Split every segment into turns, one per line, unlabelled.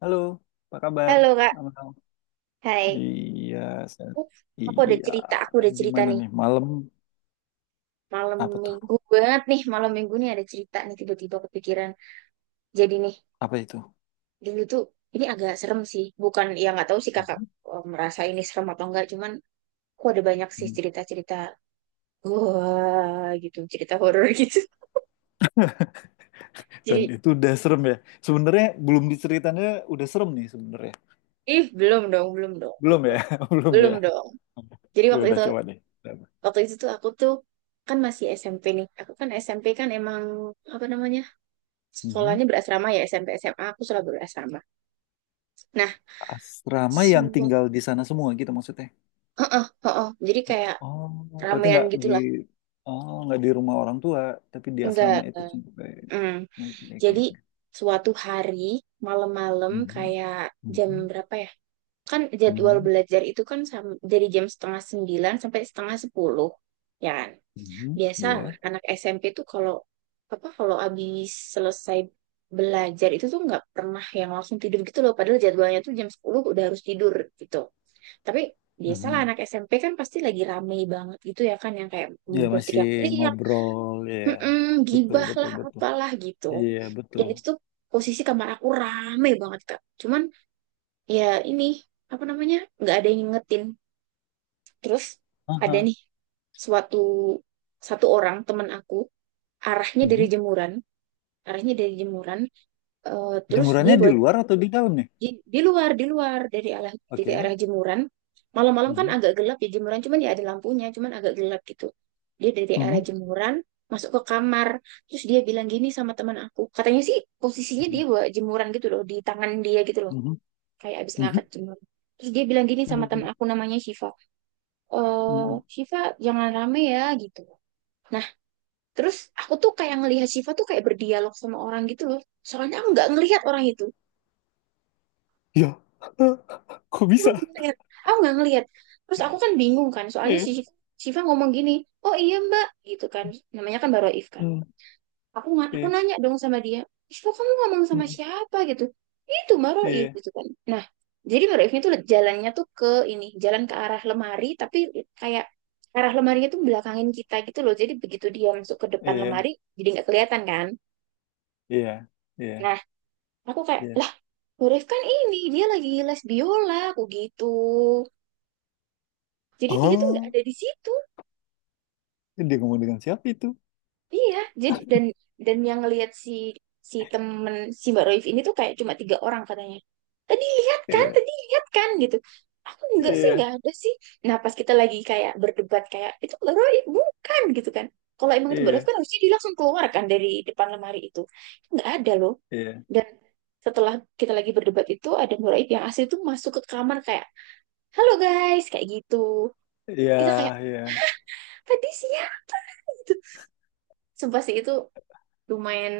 Halo, apa kabar?
Halo Kak,
Amal?
hai.
Iya, saya-
Uh,
iya.
aku ada cerita
Gimana
nih.
nih malam?
Malam
Apa tuh?
minggu banget nih, malam minggu nih ada cerita nih tiba-tiba kepikiran. Jadi nih,
Apa itu?
dulu tuh ini agak serem sih. Bukan, ya nggak tahu sih kakak
Mhm.
merasa ini serem atau enggak. Cuman aku ada banyak sih cerita-cerita, wah gitu, cerita horor gitu.
Dan
Jadi,
itu udah serem ya. Sebenarnya belum diceritanya udah serem nih sebenarnya.
ih belum dong, belum dong,
Belum
belum
ya,
dong.
belum
Belum
ya.
dong. Jadi
Ya udah coba deh.
waktu itu tuh aku tuh kan masih SMP nih. Aku kan SMP kan emang apa namanya?
Mhm.
Sekolahnya berasrama ya SMP SMA aku selalu berasrama. Nah,
Asrama yang
semua
tinggal di sana semua gitu maksudnya.
heeh heeh. Jadi kayak
Oh, berarti
ramean gitulah.
nggak di rumah orang tua, tapi di
Enggak
asrama itu sampai.
mm.
Oke, oke,
Jadi
oke.
suatu hari malam-malam
Mhm.
kayak jam
Mhm.
berapa ya? Kan jadwal
Mhm.
belajar itu kan dari jam setengah sembilan sampai setengah sepuluh, ya kan?
Mhm,
Biasa
ya.
anak SMP tuh kalau apa kalau habis selesai belajar itu tuh nggak pernah yang langsung tidur gitu loh. Padahal jadwalnya tuh jam 10 udah harus tidur gitu. Tapi biasalah
Mhm.
anak SMP kan pasti lagi rame banget gitu ya kan yang kayak
Ya
gue
masih
teriak-teriak,
ngobrol ya,
"Mm-mm,
betul
gibah
betul
lah
betul.
apalah gitu."
Iya, betul.
Dan itu tuh posisi kamar aku rame banget Kak. Cuman ya ini apa namanya nggak ada yang ngingetin. Terus ada
Aha.
nih suatu satu orang teman aku arahnya dari
Mhm.
jemuran, arahnya dari jemuran. Terus dia
Jemurannya di luar atau di dalam nih?
Di, di luar dari arah
Oke.
jemuran. Malam-malam kan
Mhm.
agak gelap ya jemuran, cuman ya ada lampunya, cuman agak gelap gitu. Dia dari arah
Mhm.
jemuran masuk ke kamar, terus dia bilang gini sama teman aku. Katanya sih posisinya dia bawa jemuran gitu loh di tangan dia gitu loh,
Mhm.
kayak abis ngangkat
Mhm.
jemuran. Terus dia bilang gini sama teman
Mhm.
aku namanya Syifa. Eh,
Mhm.
Syifa jangan rame ya gitu. Nah, terus aku tuh kayak ngelihat Syifa tuh kayak berdialog sama orang gitu loh. Soalnya aku nggak ngelihat orang itu.
Ya, kok
aku
bisa?
nggak ngeliat aku nggak ngeliat terus aku kan bingung kan soalnya
Iya.
Syifa ngomong gini oh iya mbak gitu kan namanya kan Baroif kan
Mhm.
aku
Iya.
nanya dong sama dia Syifa kamu ngomong sama
Mhm.
siapa gitu itu Baroif
Iya.
gitu kan nah jadi Baroifnya tuh jalannya tuh ke ini jalan ke arah lemari tapi kayak arah lemarinya tuh belakangin kita gitu loh jadi begitu dia masuk ke depan
Iya.
lemari jadi nggak kelihatan kan
Iya. Iya.
nah aku kayak
Iya.
lah Baroif kan ini dia lagi les biola aku gitu jadi dia tuh nggak
Oh,
ada di situ.
dia ngomong dengan siapa itu?
Iya, jadi dan yang ngelihat si si temen si Mbak Roif ini tuh kayak cuma tiga orang katanya.
Iya.
Tadi lihat kan gitu. Aku enggak sih,
Iya.
enggak ada sih. Nah, pas kita lagi kayak berdebat kayak itu Mbak Roif bukan gitu kan. Kalau emang itu Mbak Roif
Iya.
kan harusnya dia langsung keluar kan dari depan lemari itu. Enggak ada loh.
Iya.
Dan setelah kita lagi berdebat itu ada Mbak Roif yang asli tuh masuk ke kamar kayak, "Halo guys," kayak gitu.
Iya.
Kita kayak
Iya.
tadi siang gitu. Sumpah sih itu lumayan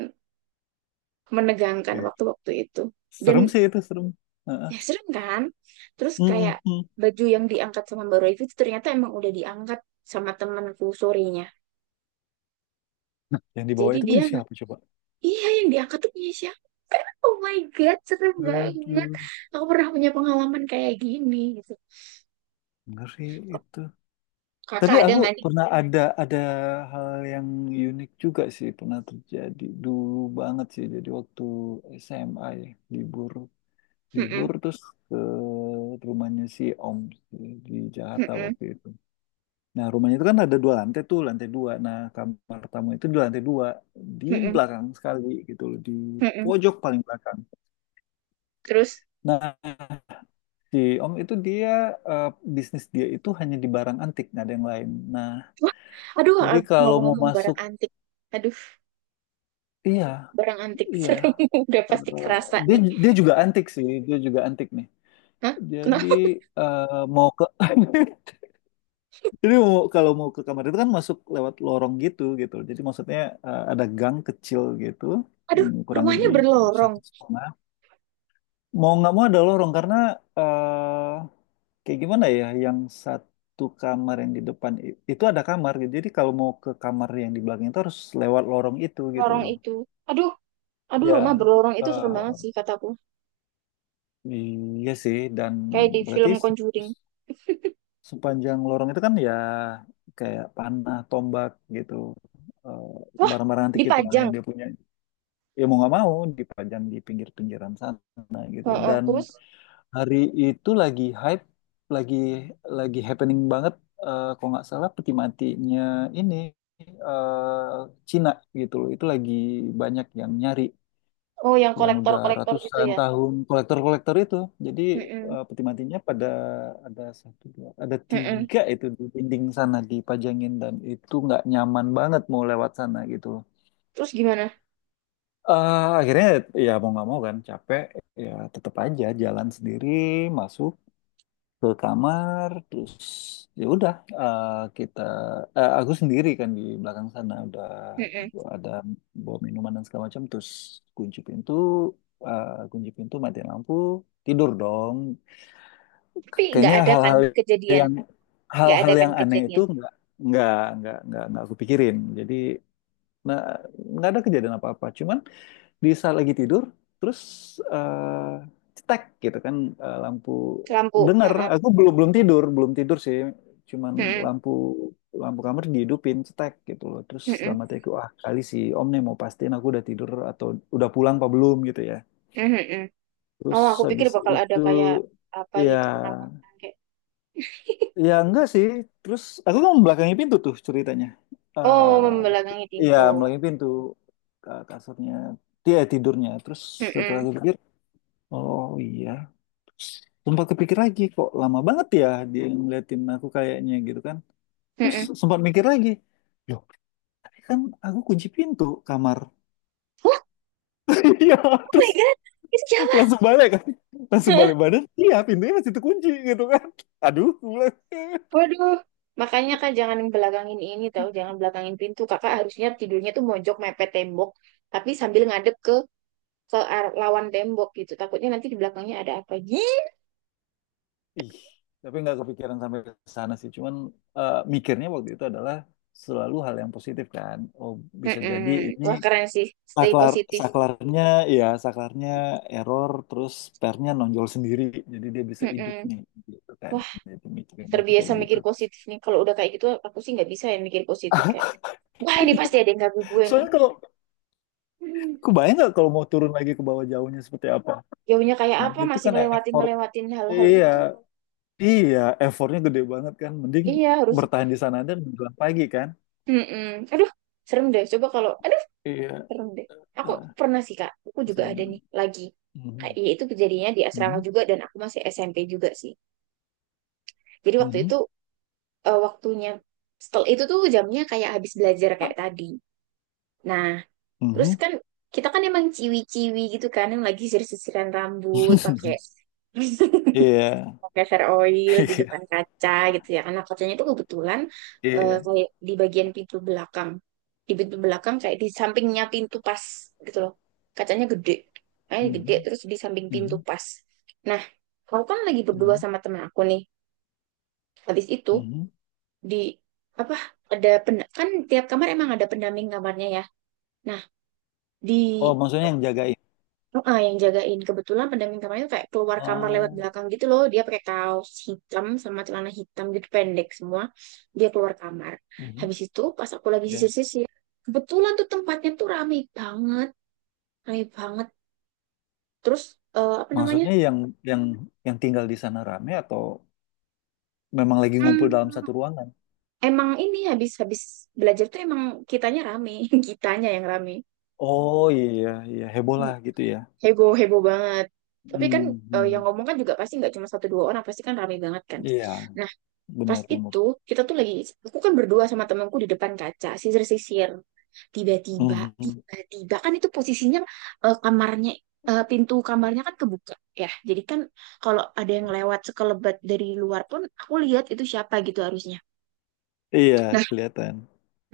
menegangkan
Iya.
waktu-waktu itu.
Serem
Dan
sih itu, serem. Heeh.
ya serem kan? Terus
Mm,
kayak
mm, mm.
baju yang diangkat sama Mbak Royvi itu ternyata emang udah diangkat sama temanku sorenya.
Nah, yang di bawah
Jadi
itu
dia,
punya siapa coba?
iya yang diangkat tuh punya siapa? Oh my God, serem banget.
Aduh,
Aku pernah punya pengalaman kayak gini gitu.
ngeri itu.
Kakak
Tapi
ada
aku
nggak nih?
pernah ada hal yang unik juga sih pernah terjadi dulu banget sih. Jadi waktu SMA ya, libur libur
Mm-mm,
terus ke rumahnya si Om sih, di Jakarta
mm-mm,
waktu itu. Nah, rumahnya itu kan ada dua lantai tuh, lantai dua. Nah, kamar tamu itu di lantai dua, di
mm-mm,
belakang sekali gitu loh, di
mm-mm.
pojok paling belakang.
Terus,
Nah, Si Om itu dia eh, bisnis dia itu hanya di barang antik, nggak ada yang lain. Nah,
wah, aduh
jadi kalau mau
ngomong-ngomong barang
masuk,
antik. Aduh,
iya,
barang antik
iya.
serem. Udah pasti
Eh,
kerasa
dia
nih.
dia juga antik sih, dia juga antik nih.
Hah?
Jadi
Kenapa?
eh, mau ke jadi mau, kalau mau ke kamar itu kan masuk lewat lorong gitu gitu. Jadi maksudnya ada gang kecil gitu,
Aduh,
kurang
rumahnya
lebih
berlorong.
satu setengah. Mau nggak mau ada lorong karena kayak gimana ya, yang satu kamar yang di depan itu ada kamar gitu. Jadi kalau mau ke kamar yang di belakang itu harus lewat lorong itu gitu
Lorong
loh.
itu. Aduh, aduh rumah
Ya,
berlorong itu serem banget
eh,
sih kataku.
iya sih. Dan
Kayak di
berarti
film Conjuring.
sepanjang lorong itu kan ya kayak panah, tombak gitu, eh,
Wah,
barang-barang antik itulah
dipajang.
yang dia punya. Ya mau nggak mau dipajang di pinggir-pinggiran sana gitu.
Heeh,
Dan
terus,
hari itu lagi hype, lagi lagi happening banget. Kalau nggak salah peti matinya ini eh Cina gitu loh. Itu lagi banyak yang nyari,
oh yang
yang udah
kolektor-kolektor gitu
ratusan
ya.
tahun kolektor-kolektor itu. Jadi
Heeh,
peti matinya pada ada satu, dua, ada
heeh.
tiga itu di dinding sana dipajangin dan itu nggak nyaman banget mau lewat sana gitu loh.
Terus gimana?
Akhirnya ya mau nggak mau kan capek ya tetap aja jalan sendiri masuk ke kamar terus ya udah eh, kita aku sendiri kan di belakang sana udah
Heeh.
ada bawa minuman dan segala macam terus kunci pintu kunci pintu matiin lampu tidur dong.
Tapi nggak
Kayaknya
ada kan kejadian.
yang
Nggak ada
hal-hal
kan
yang aneh itu
kejadian.
nggak nggak aku pikirin jadi nah nggak ada kejadian apa-apa cuman di saat lagi tidur terus eh, cetek gitu kan lampu
Lampu.
denger
Heeh,
aku belum belum tidur belum tidur sih cuman
heeh,
lampu lampu kamar dihidupin cetek gitu loh terus
heeh,
dalam hati aku ah kali si om nih mau pastiin aku udah tidur atau udah pulang apa belum gitu ya
heeh, heeh.
terus
Oh, aku pikir
habis
bakal ada
itu
kayak apa gitu
ya
penampakan kayak
ya enggak sih terus aku kan membelakangi pintu tuh ceritanya
oh membelakangi
eh ya
pintu.
membelakangi pintu ke kasurnya dia tidurnya terus setelah
Heeh,
aku pikir oh iya, sempat kepikir lagi kok lama banget ya dia ngeliatin aku kayaknya gitu kan. Terus
heeh.
sempat mikir lagi, loh tadi kan aku kunci pintu kamar.
Wah,
Iya,
oh my
terus
God, itu
langsung balik kan, langsung
jalan.
balik badan. Iya, pintunya masih terkunci gitu kan. Aduh, gue bilang,
Waduh, makanya Kak jangan belakangin ini tahu, jangan belakangin pintu. Kakak harusnya tidurnya tuh mojok mepet tembok, tapi sambil ngadep ke lawan tembok gitu. Takutnya nanti di belakangnya ada apa. Ih,
ih, tapi nggak kepikiran sampai ke sana sih. Cuman mikirnya waktu itu adalah selalu hal yang positif kan. Oh bisa jadi
mm-mm.
ini.
Wah, keren sih. Stay
saklar
positif.
saklarnya saklarnya error terus pernya nonjol sendiri jadi dia bisa hidup
Mm-mm.
nih gitu kan
Wah,
jadi mikirnya masih
terbiasa
kayak gitu
mikir positif nih. Kalau udah kayak gitu aku sih nggak bisa ya mikir positif kayak, wah ini pasti ada yang ganggu gue nih.
soalnya kalau
Hmm.
kebayang nggak kalau mau turun lagi ke bawah jauhnya seperti apa.
Jauhnya kayak
Nah,
apa
itu
masih
kan
ngelewatin ngelewatin hal-hal
iya,
itu.
iya, effortnya gede banget kan mending
Iya, harus.
bertahan di sana dan menjelang pagi kan
Mm-mm. Aduh, serem deh. Coba kalau
iya.
Seru deh. Aku
Ah,
pernah sih Kak, aku juga ada nih
menjelang-
lagi. Kayak
Mhm,
ya itu kejadiannya di asrama
mhm,
juga dan aku masih SMP juga sih. Jadi waktu
mhm,
itu waktunya setelah itu tuh jamnya kayak habis belajar kayak tadi. Nah, terus
mhm.
kan kita kan emang ciwi-ciwi gitu kan yang lagi sisir-sisiran rambut pakai
Iya.
fair oil di depan
Iya,
kaca gitu ya. Karena kacanya itu kebetulan
iya.
kayak di bagian pintu belakang. Di pintu belakang kayak di sampingnya pintu pas gitu loh. Kacanya gede. Kacanya gede
Mhm,
terus di samping pintu
mhm,
pas. Nah, aku kan lagi berdua
mhm,
sama temen aku nih. Habis itu
mhm. Mhm.
di apa ada kan tiap kamar emang ada pendamping kamarnya ya. Nah, di
Oh, maksudnya yang jagain.
heeh, yang jagain kebetulan pendamping kamarnya tuh kayak keluar kamar lewat
Oh,
belakang gitu loh dia pakai kaos hitam sama celana hitam gitu pendek semua dia keluar kamar
mhm.
habis itu pas aku lagi
Ya.
sisir-sisir kebetulan tuh tempatnya tuh rame banget terus apa namanya
Maksudnya yang yang tinggal di sana rame atau memang lagi ngumpul dalam
hmm,
satu ruangan?
emang ini habis habis belajar tuh emang kitanya rame kitanya yang rame.
Oh, iya, iya, heboh
Hmm,
lah gitu ya.
heboh heboh banget tapi kan
Hmm,
yang
hmm.
ngomong kan juga pasti nggak cuma satu dua orang pasti kan rame banget kan
Iya,
nah pas
benar-benar.
itu kita tuh lagi, aku kan berdua sama temanku di depan kaca, sisir-sisir. Tiba-tiba,
Mhm.
tiba-tiba kan itu posisinya eh, kamarnya, pintu kamarnya kan kebuka ya. Jadi kan kalau ada yang lewat sekelebat dari luar pun, aku lihat itu siapa gitu harusnya.
Iya,
Nah,
kelihatan.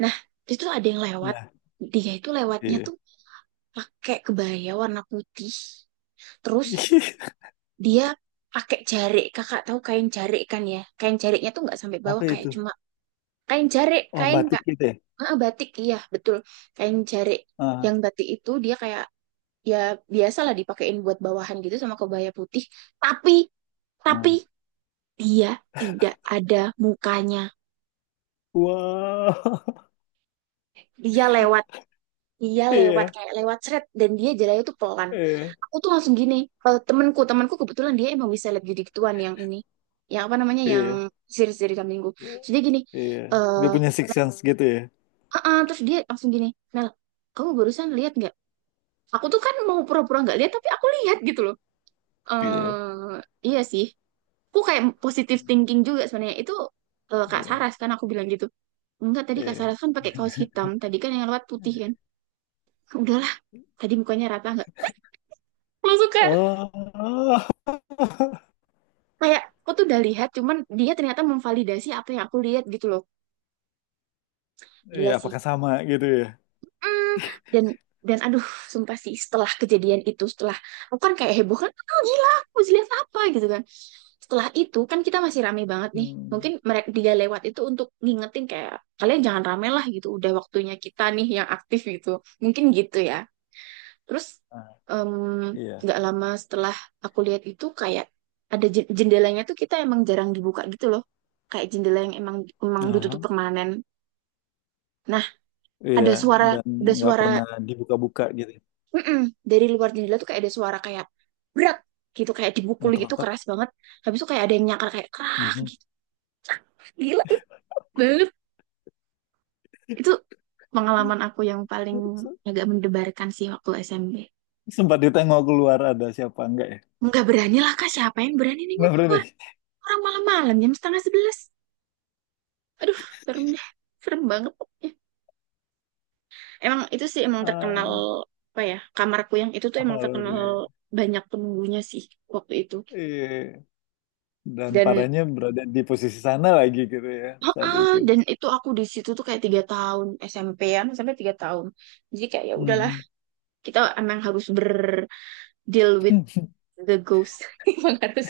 nah itu ada yang lewat.
Nah,
Dia itu lewatnya
iya.
tuh pakai kebaya warna putih. Terus dia pakai jarik, kakak tahu kain jarik kan ya? Kain jariknya tuh nggak sampai bawah
Apa
kayak
itu?
cuma kain jarik,
Oh,
kain
batik
Kak.
gitu ya.
Ah, batik iya betul kain jarik
Ah,
yang batik itu dia kayak ya biasalah dipakein buat bawahan gitu sama kebaya putih tapi tapi
ah.
dia tidak ada mukanya
Wow.
dia lewat dia lewat
Iya,
kayak lewat seret dan dia jalannya tuh pelan
iya,
aku tuh langsung gini temenku temenku kebetulan dia emang bisa lihat gitu gituan yang ini yang apa namanya yang
iya,
siri dari kambingku
iya.
terus dia gini
Iya. Dia
eh
punya six sense gitu ya.
ah. terus dia langsung gini Mel kamu barusan lihat nggak aku tuh kan mau pura-pura nggak lihat tapi aku lihat gitu loh
Iya.
eh iya sih aku kayak positive thinking juga sebenarnya itu Kak
Iya.
Saras kan aku bilang gitu enggak tadi Kak
Iya.
Saras kan pakai kaos hitam tadi kan yang lewat putih kan udahlah tadi mukanya rata nggak langsung kayak
Oh,
kayak aku tuh udah lihat cuman dia ternyata memvalidasi apa yang aku lihat gitu loh
iya,
gila sih
apakah sama gitu ya?
Mm, dan dan aduh sumpah sih setelah kejadian itu setelah aku kan kayak heboh kan oh, gila aku mesti lihat apa gitu kan setelah itu kan kita masih rame banget nih mungkin
Hmm.
dia lewat itu untuk ngingetin kayak kalian jangan rame lah gitu udah waktunya kita nih yang aktif gitu mungkin gitu ya terus
Nah,
em,
iya.
nggak lama setelah aku lihat itu kayak ada jendelanya tuh kita emang jarang dibuka gitu loh kayak jendela yang emang emang ditutup
Aha.
permanen nah
Iya,
ada suara
dan
ada
nggak
suara
pernah dibuka-buka gitu.
mm-mm. Dari luar jendela tuh kayak ada suara kayak berat gitu kayak dipukul gitu
Ngetok-ngetok.
keras banget. Habis itu kayak ada yang nyakar kayak krak
Mhm.
gila banget. Itu pengalaman aku yang paling
Se-
agak mendebarkan sih waktu SMP.
Sempat ditengok keluar ada siapa enggak ya?
Nggak berani lah kak siapa yang berani nih gua
Nggak pernah
keluar
deh.
orang malam-malam jam setengah sebelas. Aduh serem deh serem banget pokoknya. Emang itu sih emang terkenal
Ah,
apa ya kamarku yang itu tuh emang terkenal
horor.
banyak penunggunya sih waktu itu.
Iya. Dan
Dan
parahnya berada di posisi sana lagi gitu ya saat
heeh,
itu.
dan itu aku di situ tuh kayak 3 tahun SMP-an sampai 3 tahun. Jadi kayak ya udahlah,
Mhm.
kita emang harus berdeal with the ghost. Emang harus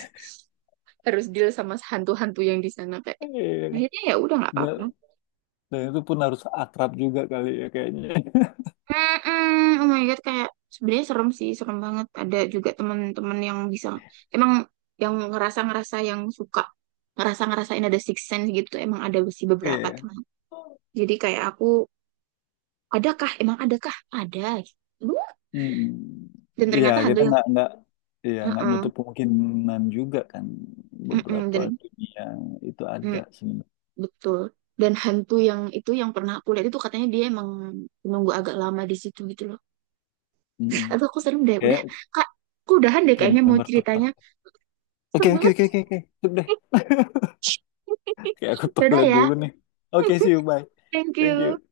harus deal sama hantu-hantu yang di sana kayak.
Iya.
Akhirnya ya udah nggak
Dan,
apa-apa.
dan itu pun harus akrab juga kali ya kayaknya.
Mm-mm, oh my God, kayak sebenarnya serem sih, serem banget. Ada juga teman-teman yang bisa emang yang ngerasa-ngerasa yang suka ngerasa-ngerasain ada six sense gitu tuh emang ada sih beberapa
Iya.
teman. Jadi kayak aku, adakah? Emang adakah? Ada.
Hmm,
Dan
iya
ternyata hantu
kita
yang
nggak iya nggak
heeh,
nutup kemungkinan juga kan
mm-mm,
beberapa
dan
dunia itu ada
mm,
sebenarnya.
betul. Dan hantu yang itu yang pernah aku lihat itu katanya dia emang nunggu agak lama di situ gitu loh.
Mm-mm.
Atau aku serem deh. Udah,
Kayak
Kak, aku udahan deh
game
kayaknya mau
member tetap.
ceritanya.
Oke,
Serem
oke,
banget.
oke, oke, oke. Cukup deh. Kayak aku
Dadah
toilet
ya.
dulu nih. Oke, see you bye.
Thank
Thank
you.
you.